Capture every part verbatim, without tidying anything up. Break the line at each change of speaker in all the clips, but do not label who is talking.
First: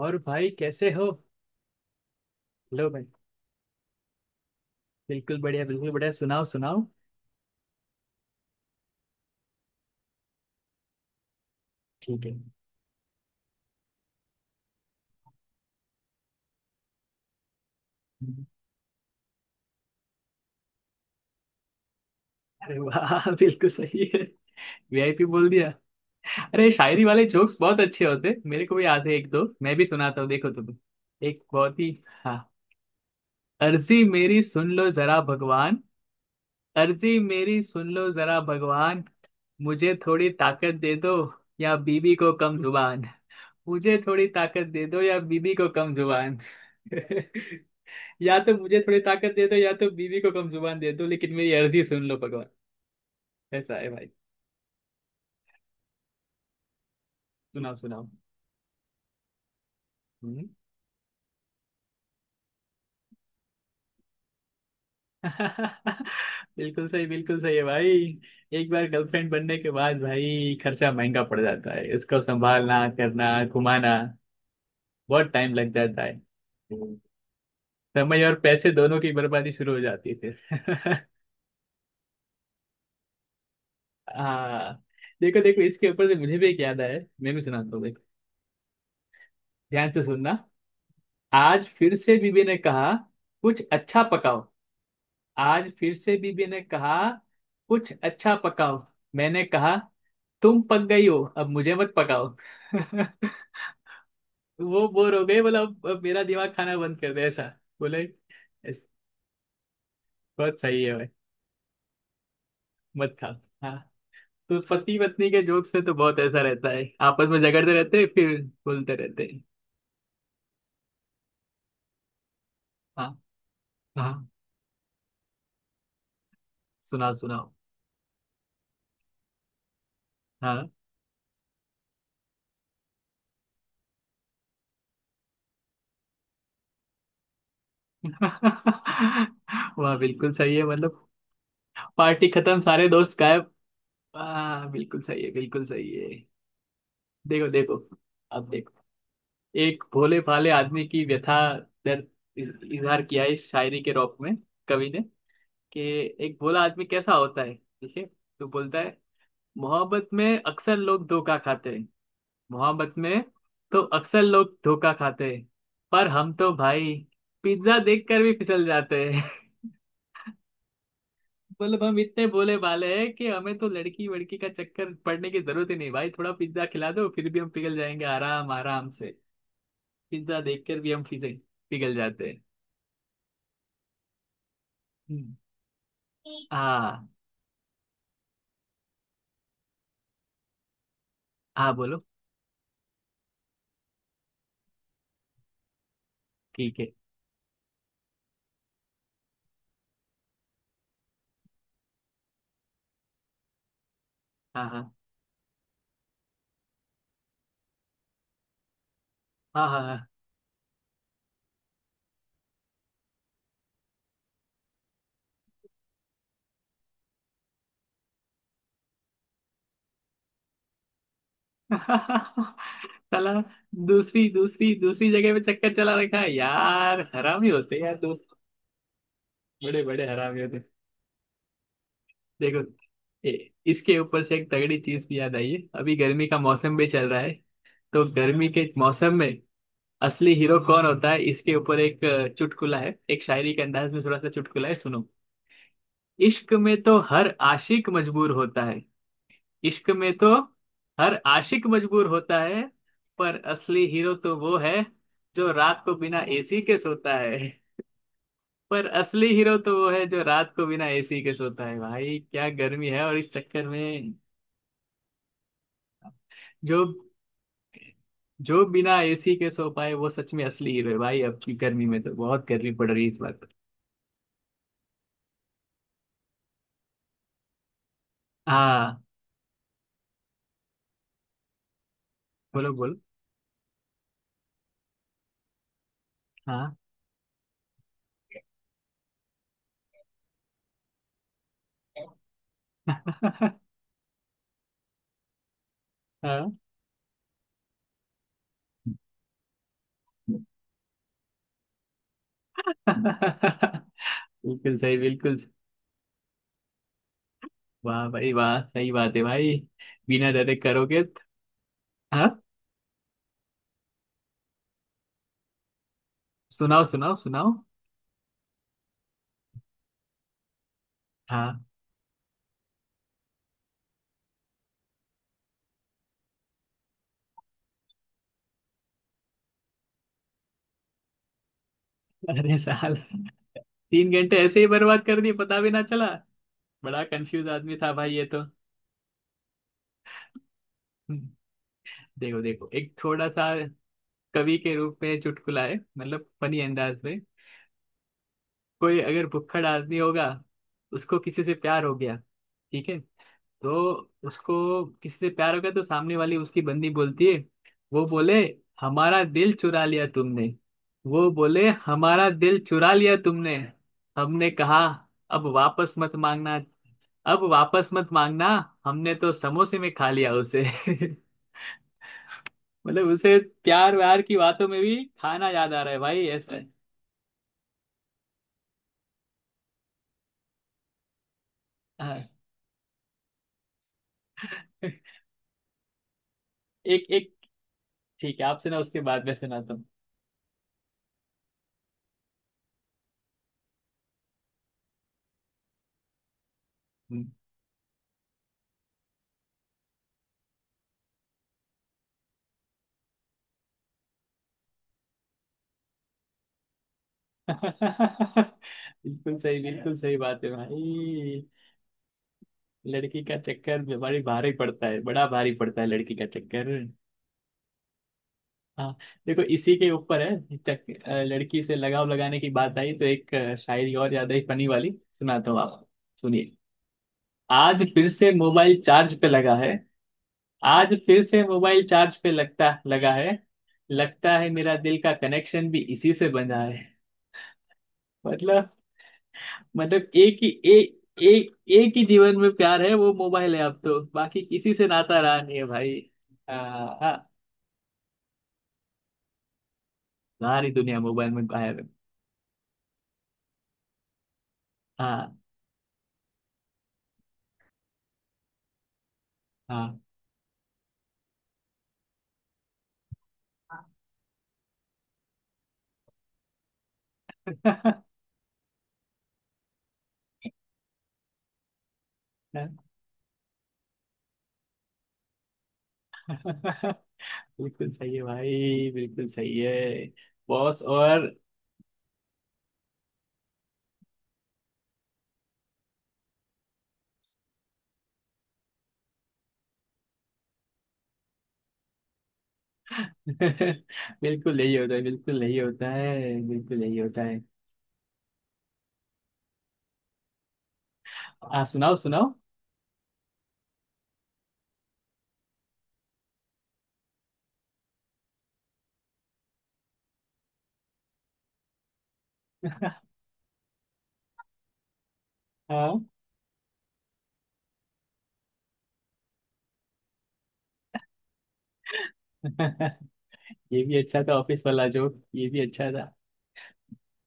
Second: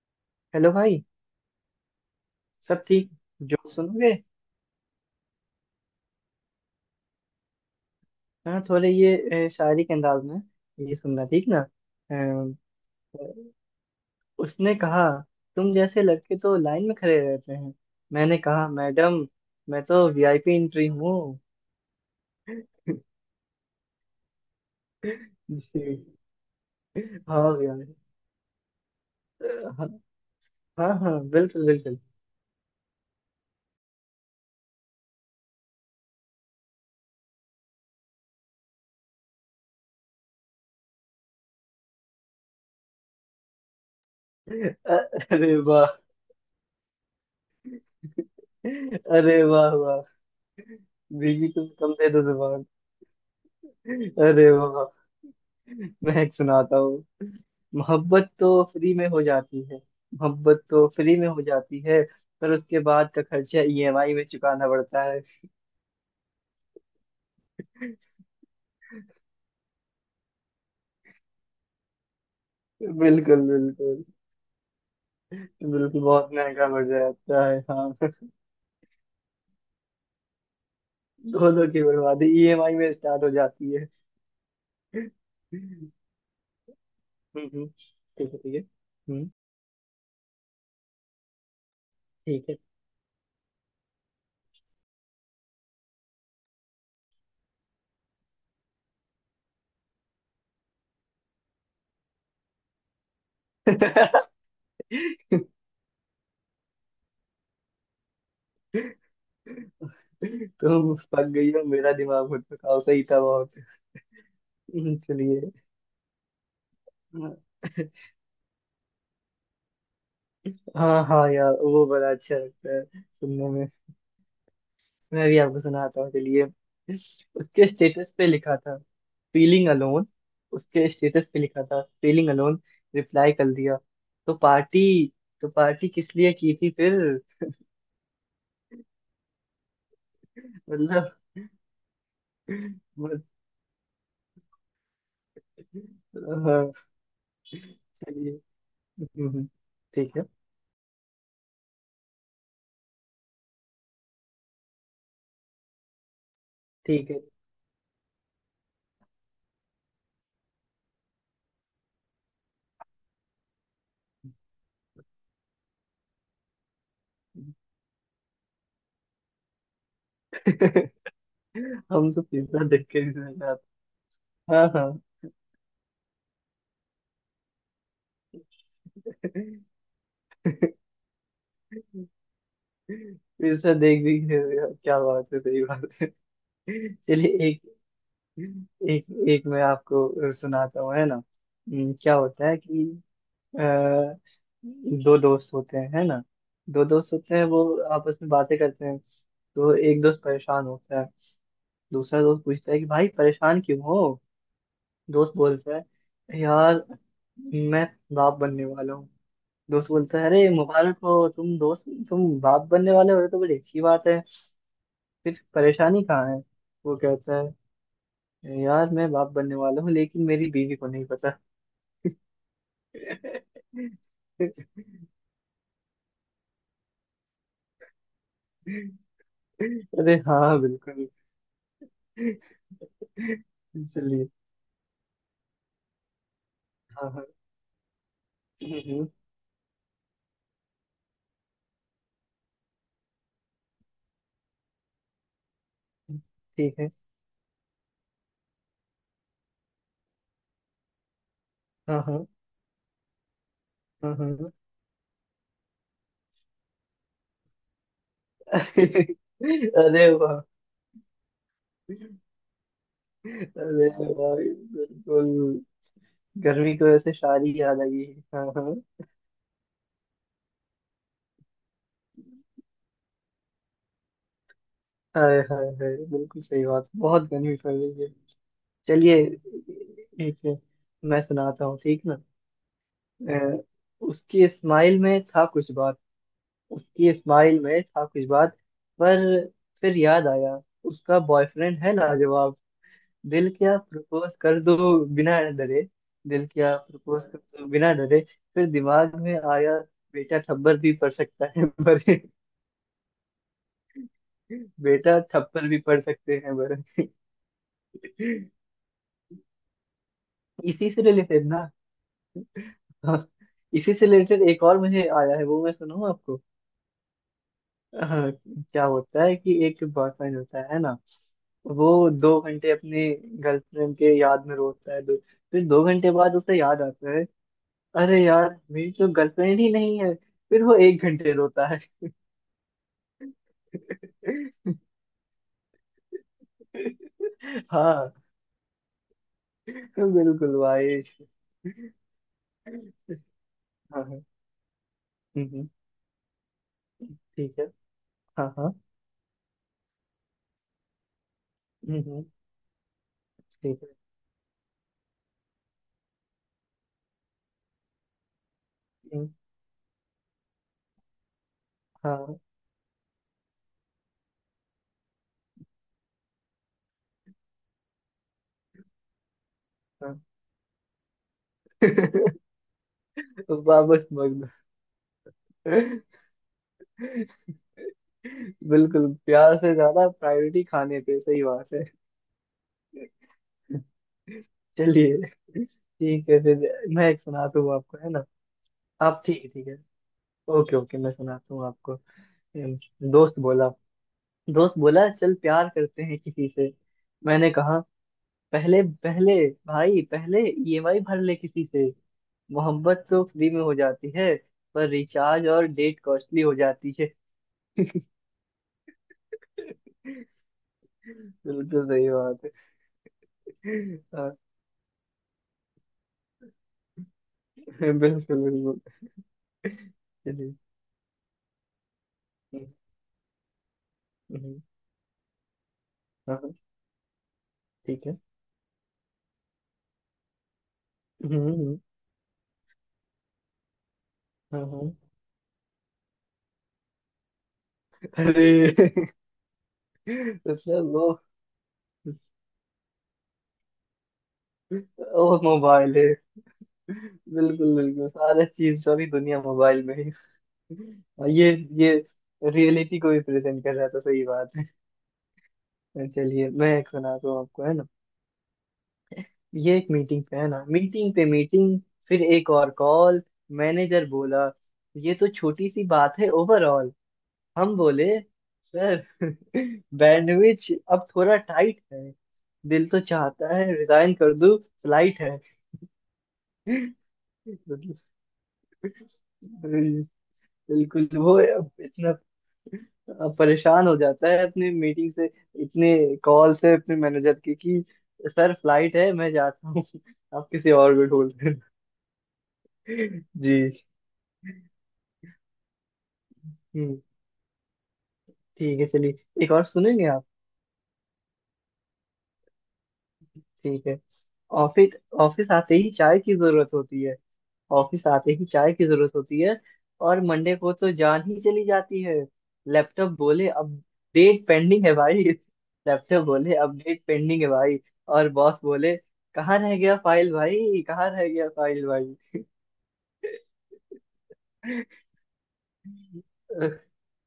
और भाई
हेलो
कैसे
भाई।
हो?
सब
हेलो भाई।
ठीक। जो सुनोगे?
बिल्कुल बढ़िया, बिल्कुल बढ़िया, सुनाओ सुनाओ।
हाँ थोड़े ये, अ, शायरी के अंदाज में ये सुनना, ठीक ना?
ठीक है।
अ, उसने कहा तुम जैसे लड़के तो लाइन में खड़े रहते हैं। मैंने कहा मैडम, मैं तो वीआईपी एंट्री हूँ।
अरे वाह बिल्कुल सही है। वीआईपी बोल दिया।
जी।
अरे शायरी वाले जोक्स
हाँ
बहुत
यार।
अच्छे होते, मेरे को भी याद है, एक दो मैं भी
हाँ
सुनाता हूँ, देखो तुम।
हाँ। हाँ,
एक
बिल्कुल
बहुत ही,
बिल्कुल।
हाँ, अर्जी मेरी सुन लो जरा भगवान। अर्जी मेरी सुन लो जरा भगवान। मुझे थोड़ी ताकत दे दो या बीबी को कम जुबान। मुझे थोड़ी ताकत दे
अ-
दो या बीबी
अरे
को
वाह।
कम जुबान। या तो मुझे थोड़ी ताकत
अरे
दे दो या
वाह
तो
वाह,
बीवी को कम जुबान दे दो, लेकिन
बीवी
मेरी
तुम
अर्जी
कम
सुन
दे
लो
दो
भगवान।
जुबान।
ऐसा है भाई।
अरे वाह, मैं एक सुनाता हूँ।
सुनाओ सुनाओ।
मोहब्बत तो फ्री में हो जाती है,
हम्म,
मोहब्बत तो फ्री में हो जाती है, पर उसके बाद का खर्चा ईएमआई में चुकाना पड़ता है।
बिल्कुल सही, बिल्कुल सही है भाई। एक बार गर्लफ्रेंड बनने के बाद भाई खर्चा महंगा पड़ जाता है, उसको संभालना करना
बिल्कुल
घुमाना
बिल्कुल।
बहुत टाइम लग
बिल्कुल
जाता है।
बहुत महंगा पड़
हम्म।
जाता है, हाँ।
समय और पैसे दोनों की बर्बादी शुरू हो जाती है। फिर
दोनों की बर्बादी ईएमआई में स्टार्ट हो जाती है।
हाँ।
हम्म,
देखो देखो, इसके ऊपर से मुझे भी एक याद आया, मैं भी
हम्म,
सुनाता हूँ, देखो।
ठीक है ठीक है। हम्म,
ध्यान से सुनना। आज फिर से बीबी
ठीक
ने
है।
कहा कुछ अच्छा पकाओ। आज फिर से बीबी ने कहा कुछ अच्छा पकाओ। मैंने कहा तुम पक गई हो, अब मुझे मत पकाओ। वो बोर हो गए, बोला अब अब मेरा दिमाग खाना बंद कर दे, ऐसा बोले। "ऐस- बहुत सही है
तुम
भाई।
पक गई हो, मेरा दिमाग भटका सही
मत
था
खाओ।
बहुत।
हाँ, तो
हम्म,
पति पत्नी के
चलिए।
जोक्स में तो बहुत ऐसा रहता है, आपस में झगड़ते
हाँ।
रहते हैं फिर बोलते रहते हैं।
हाँ हाँ यार, वो बड़ा अच्छा लगता है
हाँ।
सुनने में।
हाँ,
मैं भी आपको सुनाता हूँ चलिए।
सुनाओ सुनाओ।
उसके स्टेटस पे लिखा था फीलिंग अलोन।
हाँ।
उसके स्टेटस पे लिखा था फीलिंग अलोन, रिप्लाई कर दिया, तो पार्टी तो पार्टी किस लिए की थी फिर।
वाह, बिल्कुल सही है। मतलब
मतलब
पार्टी खत्म, सारे दोस्त
मतलब-
गायब। हाँ, बिल्कुल सही है, बिल्कुल सही है।
हाँ,
देखो देखो,
चलिए।
अब देखो,
हम्म, हम्म,
एक
ठीक
भोले
है
भाले आदमी की व्यथा, दर्द इज- इजहार किया है इस शायरी के रौब में कवि ने, कि एक भोला आदमी
ठीक
कैसा
है।
होता है, ठीक है। तो बोलता है, मोहब्बत में अक्सर लोग धोखा खाते हैं। मोहब्बत में तो अक्सर लोग धोखा खाते हैं, पर हम तो भाई पिज्जा देखकर भी फिसल जाते हैं। मतलब हम
हम तो
इतने भोले
पिज्जा
भाले
देख के
हैं
भी
कि
रह
हमें तो
जाते।
लड़की वड़की का
हाँ हाँ।
चक्कर पड़ने की जरूरत ही नहीं भाई, थोड़ा पिज्जा खिला दो, फिर भी हम पिघल जाएंगे आराम आराम से। पिज्जा देखकर भी हम फिजे पिघल जाते हैं।
पिज्जा देख भी रहे हो यार, क्या बात
हम्म,
है, सही बात है।
हाँ।
चलिए, एक एक एक मैं आपको सुनाता हूँ, है ना।
हाँ,
हम्म,
बोलो।
क्या होता है कि अ, दो दोस्त होते हैं, है ना।
ठीक
दो
है।
दोस्त होते हैं, वो आपस में बातें करते हैं। तो एक दोस्त परेशान होता है। दूसरा दोस्त पूछता है कि भाई परेशान क्यों हो?
हाँ हाँ
दोस्त बोलता है यार, मैं बाप बनने वाला हूँ।
हाँ
दोस्त
हाँ
बोलता है अरे मुबारक हो तुम दोस्त, तुम बाप बनने वाले हो ये तो बड़ी अच्छी बात है, फिर परेशानी कहाँ है? वो कहता है यार, मैं बाप बनने वाला हूँ, लेकिन मेरी बीवी को नहीं पता।
हाँ। साला, दूसरी दूसरी दूसरी जगह पे चक्कर चला रखा है, यार हरामी होते हैं यार दोस्त, बड़े बड़े
अरे
हरामी होते
हाँ
हैं।
बिल्कुल।
देखो, ए, इसके ऊपर
चलिए।
से एक तगड़ी चीज भी याद आई है, अभी गर्मी का मौसम भी चल
हाँ
रहा
हाँ।
है। तो गर्मी के
हम्म, हम्म,
मौसम में असली हीरो कौन होता है, इसके ऊपर एक अ, चुटकुला है, एक शायरी के अंदाज में थोड़ा सा चुटकुला है, सुनो। इश्क
ठीक
में
है।
तो हर आशिक मजबूर होता है। इश्क में तो हर आशिक
हाँ
मजबूर
हाँ
होता है, पर असली हीरो
हाँ। हाँ
तो
हाँ।
वो है जो रात को बिना एसी के सोता है। पर असली हीरो तो वो है
अरे
जो
वाह,
रात को बिना एसी के सोता है, भाई क्या गर्मी है, और इस चक्कर
अरे
में
वाह, बिल्कुल।
जो
गर्मी की वजह से शायरी याद आई है। हाँ
जो
हाँ।
बिना एसी के सो पाए वो सच में असली हीरो है भाई। अब की गर्मी में तो बहुत गर्मी पड़ रही है इस बार।
हाय हाय हाय, बिल्कुल सही बात, बहुत गर्मी पड़ रही है।
हाँ,
चलिए, एक मैं सुनाता हूँ, ठीक ना?
बोलो बोलो।
अ, उसकी स्माइल में था कुछ बात।
हाँ।
उसकी स्माइल में था कुछ बात, पर फिर याद आया उसका बॉयफ्रेंड है लाजवाब। दिल क्या प्रपोज कर दो बिना डरे, दिल
हाँ।
क्या प्रपोज कर दो बिना डरे, फिर दिमाग में आया बेटा थप्पड़ भी पड़ सकता है पर।
बिल्कुल सही,
बेटा
बिल्कुल सही।
थप्पड़ भी पड़ सकते हैं पर।
वाह भाई वाह, सही बात है भाई। बिना डरे
इसी
करोगे
से
तो-
रिलेटेड ना।
हाँ,
हाँ, इसी से रिलेटेड एक और मुझे आया है, वो मैं सुनाऊँ आपको।
सुनाओ सुनाओ सुनाओ।
हाँ, क्या होता है कि एक बॉयफ्रेंड होता है ना,
हाँ।
वो दो घंटे अपने गर्लफ्रेंड के याद में रोता है। दो, फिर दो घंटे बाद उसे याद आता है अरे यार मेरी तो गर्लफ्रेंड ही नहीं है, फिर वो एक घंटे रोता है।
अरे साल तीन घंटे ऐसे ही बर्बाद कर दिए, पता भी ना चला। बड़ा कंफ्यूज आदमी था
हाँ
भाई ये तो।
बिल्कुल भाई।
देखो देखो, एक थोड़ा सा
हाँ हाँ।
कवि के रूप में
हम्म, हम्म,
चुटकुला है, मतलब फनी अंदाज में।
ठीक है। हाँ हाँ।
कोई अगर भुक्खड़ आदमी होगा, उसको किसी से प्यार हो
हम्म,
गया,
हम्म,
ठीक है, तो
ठीक है।
उसको किसी से प्यार हो गया तो सामने वाली उसकी बंदी बोलती है। वो बोले हमारा
हम्म।
दिल चुरा लिया तुमने। वो बोले हमारा
हाँ
दिल चुरा लिया तुमने। हमने कहा अब वापस मत मांगना, अब वापस मत मांगना, हमने तो समोसे में खा
हाँ।
लिया उसे। मतलब उसे, प्यार
वापस
व्यार की
मग्न।
बातों में भी खाना याद आ रहा है, भाई ऐसा है।
बिल्कुल, प्यार से ज्यादा प्रायोरिटी खाने पे, सही बात है।
हाँ।
चलिए, ठीक है फिर, मैं
एक
एक
एक,
सुनाता हूँ आपको, है ना।
ठीक है, आपसे ना उसके
आप
बाद में
ठीक है, ठीक
सुनाता
है।
हूँ।
ओके ओके, मैं सुनाता हूँ आपको। हम्म, दोस्त बोला, दोस्त बोला चल प्यार करते हैं किसी से।
हम्म।
मैंने कहा पहले, पहले भाई, पहले ईएमआई भर ले किसी से। मोहब्बत तो फ्री में हो जाती है पर रिचार्ज और डेट कॉस्टली हो जाती है।
बिल्कुल सही, बिल्कुल सही बात है भाई।
बिल्कुल सही बात है।
लड़की का चक्कर भी बड़ी
हाँ,
भारी पड़ता है, बड़ा भारी पड़ता है लड़की का चक्कर।
बिल्कुल बिल्कुल।
हाँ, देखो, इसी के ऊपर
चलिए।
है चक, अ, लड़की से लगाव लगाने की
हम्म,
बात आई, तो एक अ, शायरी और ज्यादा ही
हम्म।
फनी वाली सुनाता हूँ आप,
हाँ
सुनिए।
हाँ।
आज
ठीक
फिर
है।
से मोबाइल चार्ज पे लगा है। आज फिर से
हम्म हम्म।
मोबाइल चार्ज पे लगता लगा है। लगता है
हाँ
मेरा
हाँ।
दिल का कनेक्शन भी इसी से बंधा है।
अरे।
मतलब, मतलब एक ही
उसमें वो
एक एक एक ही जीवन में प्यार है, वो मोबाइल है, अब तो बाकी किसी से नाता
वो
रहा नहीं है
मोबाइल
भाई।
है।
आ,
बिल्कुल बिल्कुल, सारा चीज, सारी दुनिया मोबाइल में ही।
सारी दुनिया मोबाइल
और
में
ये
गायब है।
ये रियलिटी को भी प्रेजेंट कर रहा था, सही बात
हाँ
है। चलिए, मैं एक सुनाता हूँ आपको, है ना। ये एक
हाँ।
मीटिंग पे है ना, मीटिंग पे मीटिंग, फिर एक और कॉल। मैनेजर बोला ये तो छोटी सी बात है ओवरऑल। हम बोले सर, बैंडविड्थ अब थोड़ा टाइट है, दिल तो चाहता है रिजाइन कर दूं, फ्लाइट है।
बिल्कुल
मतलब,
सही है भाई, बिल्कुल सही है। बॉस
बिल्कुल
और
वो इतना परेशान हो जाता है अपने मीटिंग से, इतने कॉल से अपने मैनेजर के कि सर फ्लाइट है, मैं जाता हूँ, आप किसी और को ढूंढ लेना। जी।
बिल्कुल यही होता है, बिल्कुल यही होता है, बिल्कुल यही
हम्म,
होता है।
ठीक है। चलिए एक और सुनेंगे आप?
हाँ, सुनाओ सुनाओ।
ठीक है। ऑफिस, ऑफिस आते ही चाय की जरूरत होती है। ऑफिस आते ही चाय की जरूरत होती है और मंडे को तो जान ही चली जाती है। लैपटॉप बोले अपडेट पेंडिंग है भाई,
हाँ।
लैपटॉप बोले अपडेट पेंडिंग है भाई, और बॉस बोले कहाँ रह गया फाइल भाई, कहाँ रह गया फाइल भाई।
ये भी अच्छा था, ऑफिस वाला जोक ये भी अच्छा था।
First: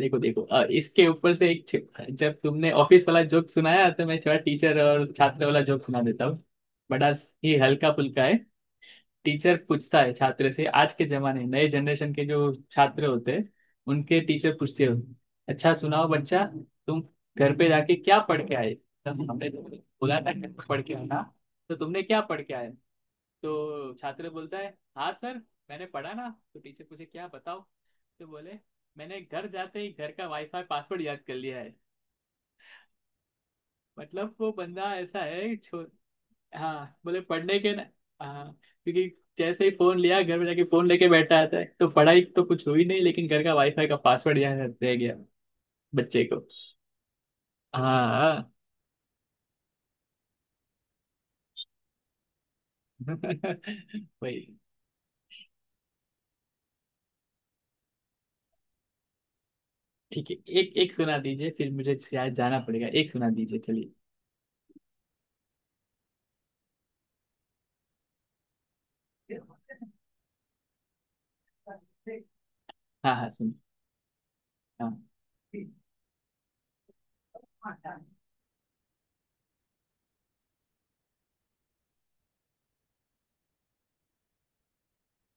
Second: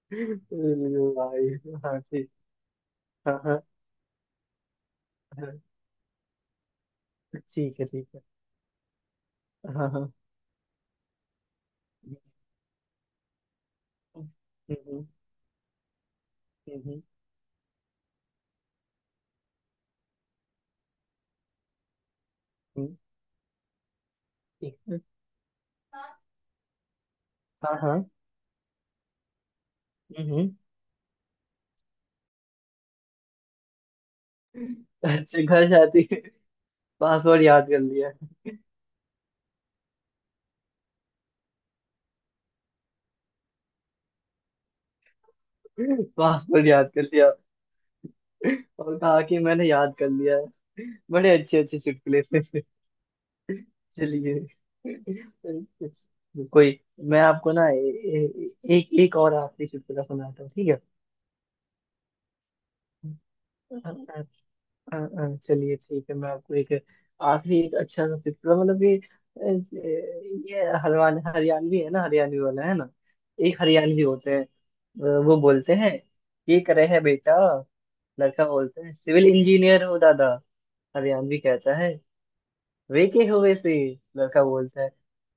देखो देखो, अ, इसके ऊपर
भाई
से एक
हाँ
छ-
ठीक।
जब तुमने ऑफिस वाला
हाँ
जोक
हाँ।
सुनाया तो मैं थोड़ा टीचर और छात्र
हाँ,
वाला जोक सुना देता हूँ। बड़ा ही
ठीक है
हल्का
ठीक है।
फुल्का। टीचर
हाँ
पूछता
हाँ।
है छात्र से, आज के जमाने नए जनरेशन
हम्म,
के जो छात्र होते हैं उनके टीचर पूछते हो,
हम्म,
अच्छा सुनाओ बच्चा,
हम्म, हम्म,
तुम घर पे जाके क्या पढ़ के आए, तब हमने बोला था घर पे पढ़ के आना, तो तुमने क्या पढ़ के आए?
हम्म,
तो छात्र बोलता है,
ठीक है।
हाँ सर मैंने पढ़ा, ना तो टीचर पूछे क्या बताओ,
हाँ हाँ।
तो बोले मैंने घर जाते ही घर का
हम्म
वाईफाई पासवर्ड याद कर लिया है। मतलब वो बंदा
हम्म।
ऐसा
अच्छा
है
घर
छो,
जाती है।
हाँ, बोले
पासवर्ड
पढ़ने
याद
के
कर
ना,
लिया।
हाँ, क्योंकि जैसे ही फोन लिया, घर में जाके फोन लेके बैठा रहता है, तो पढ़ाई तो कुछ हुई नहीं, लेकिन घर का वाईफाई का पासवर्ड यहाँ रह गया बच्चे को।
पासवर्ड याद कर लिया।
हाँ।
और कहा कि मैंने याद कर लिया है। बड़े अच्छे अच्छे चुटकुले थे। चलिए,
वही,
कोई, मैं आपको ना, ए, ए, एक, एक और आखिरी चुटकुला
ठीक है,
सुनाता हूँ, ठीक
एक
है।
एक सुना दीजिए फिर, मुझे शायद जाना पड़ेगा, एक सुना दीजिए,
अ,
चलिए।
अ, अ, अ, चलिए ठीक है, मैं आपको एक आखिरी एक अच्छा सा चुटकुला, मतलब ये, अ, ये हरवान हरियाणवी है ना, हरियाणवी वाला है ना।
हाँ हाँ सुन,
एक हरियाणवी होते हैं।
हाँ।
अ, वो बोलते हैं ये करे है बेटा। लड़का बोलते हैं सिविल इंजीनियर हो दादा। हरियाणवी कहता है वे के हो वैसे? लड़का बोलता है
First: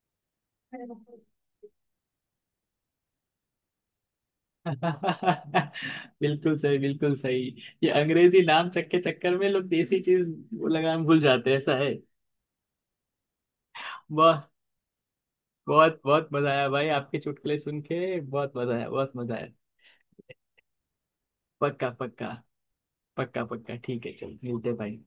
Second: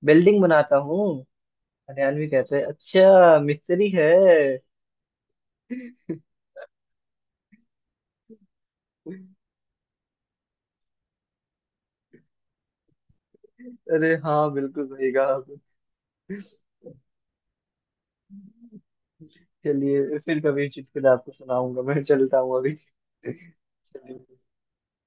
बिल्डिंग बनाता हूँ। हरियाणवी कहता है अच्छा मिस्त्री है।
बिल्कुल सही, बिल्कुल सही। ये अंग्रेजी नाम चक्के चक्कर में लोग देसी चीज लगाम भूल जाते हैं ऐसा
अरे
है।
हाँ, बिल्कुल सही कहा आपने।
बहुत बहुत मजा आया भाई, आपके चुटकुले सुन के बहुत मजा आया, बहुत मजा आया।
चलिए, फिर कभी चुटकुला आपको सुनाऊंगा,
पक्का
मैं
पक्का,
चलता हूँ अभी।
पक्का पक्का, ठीक है,
चलिए।
चल मिलते हैं भाई।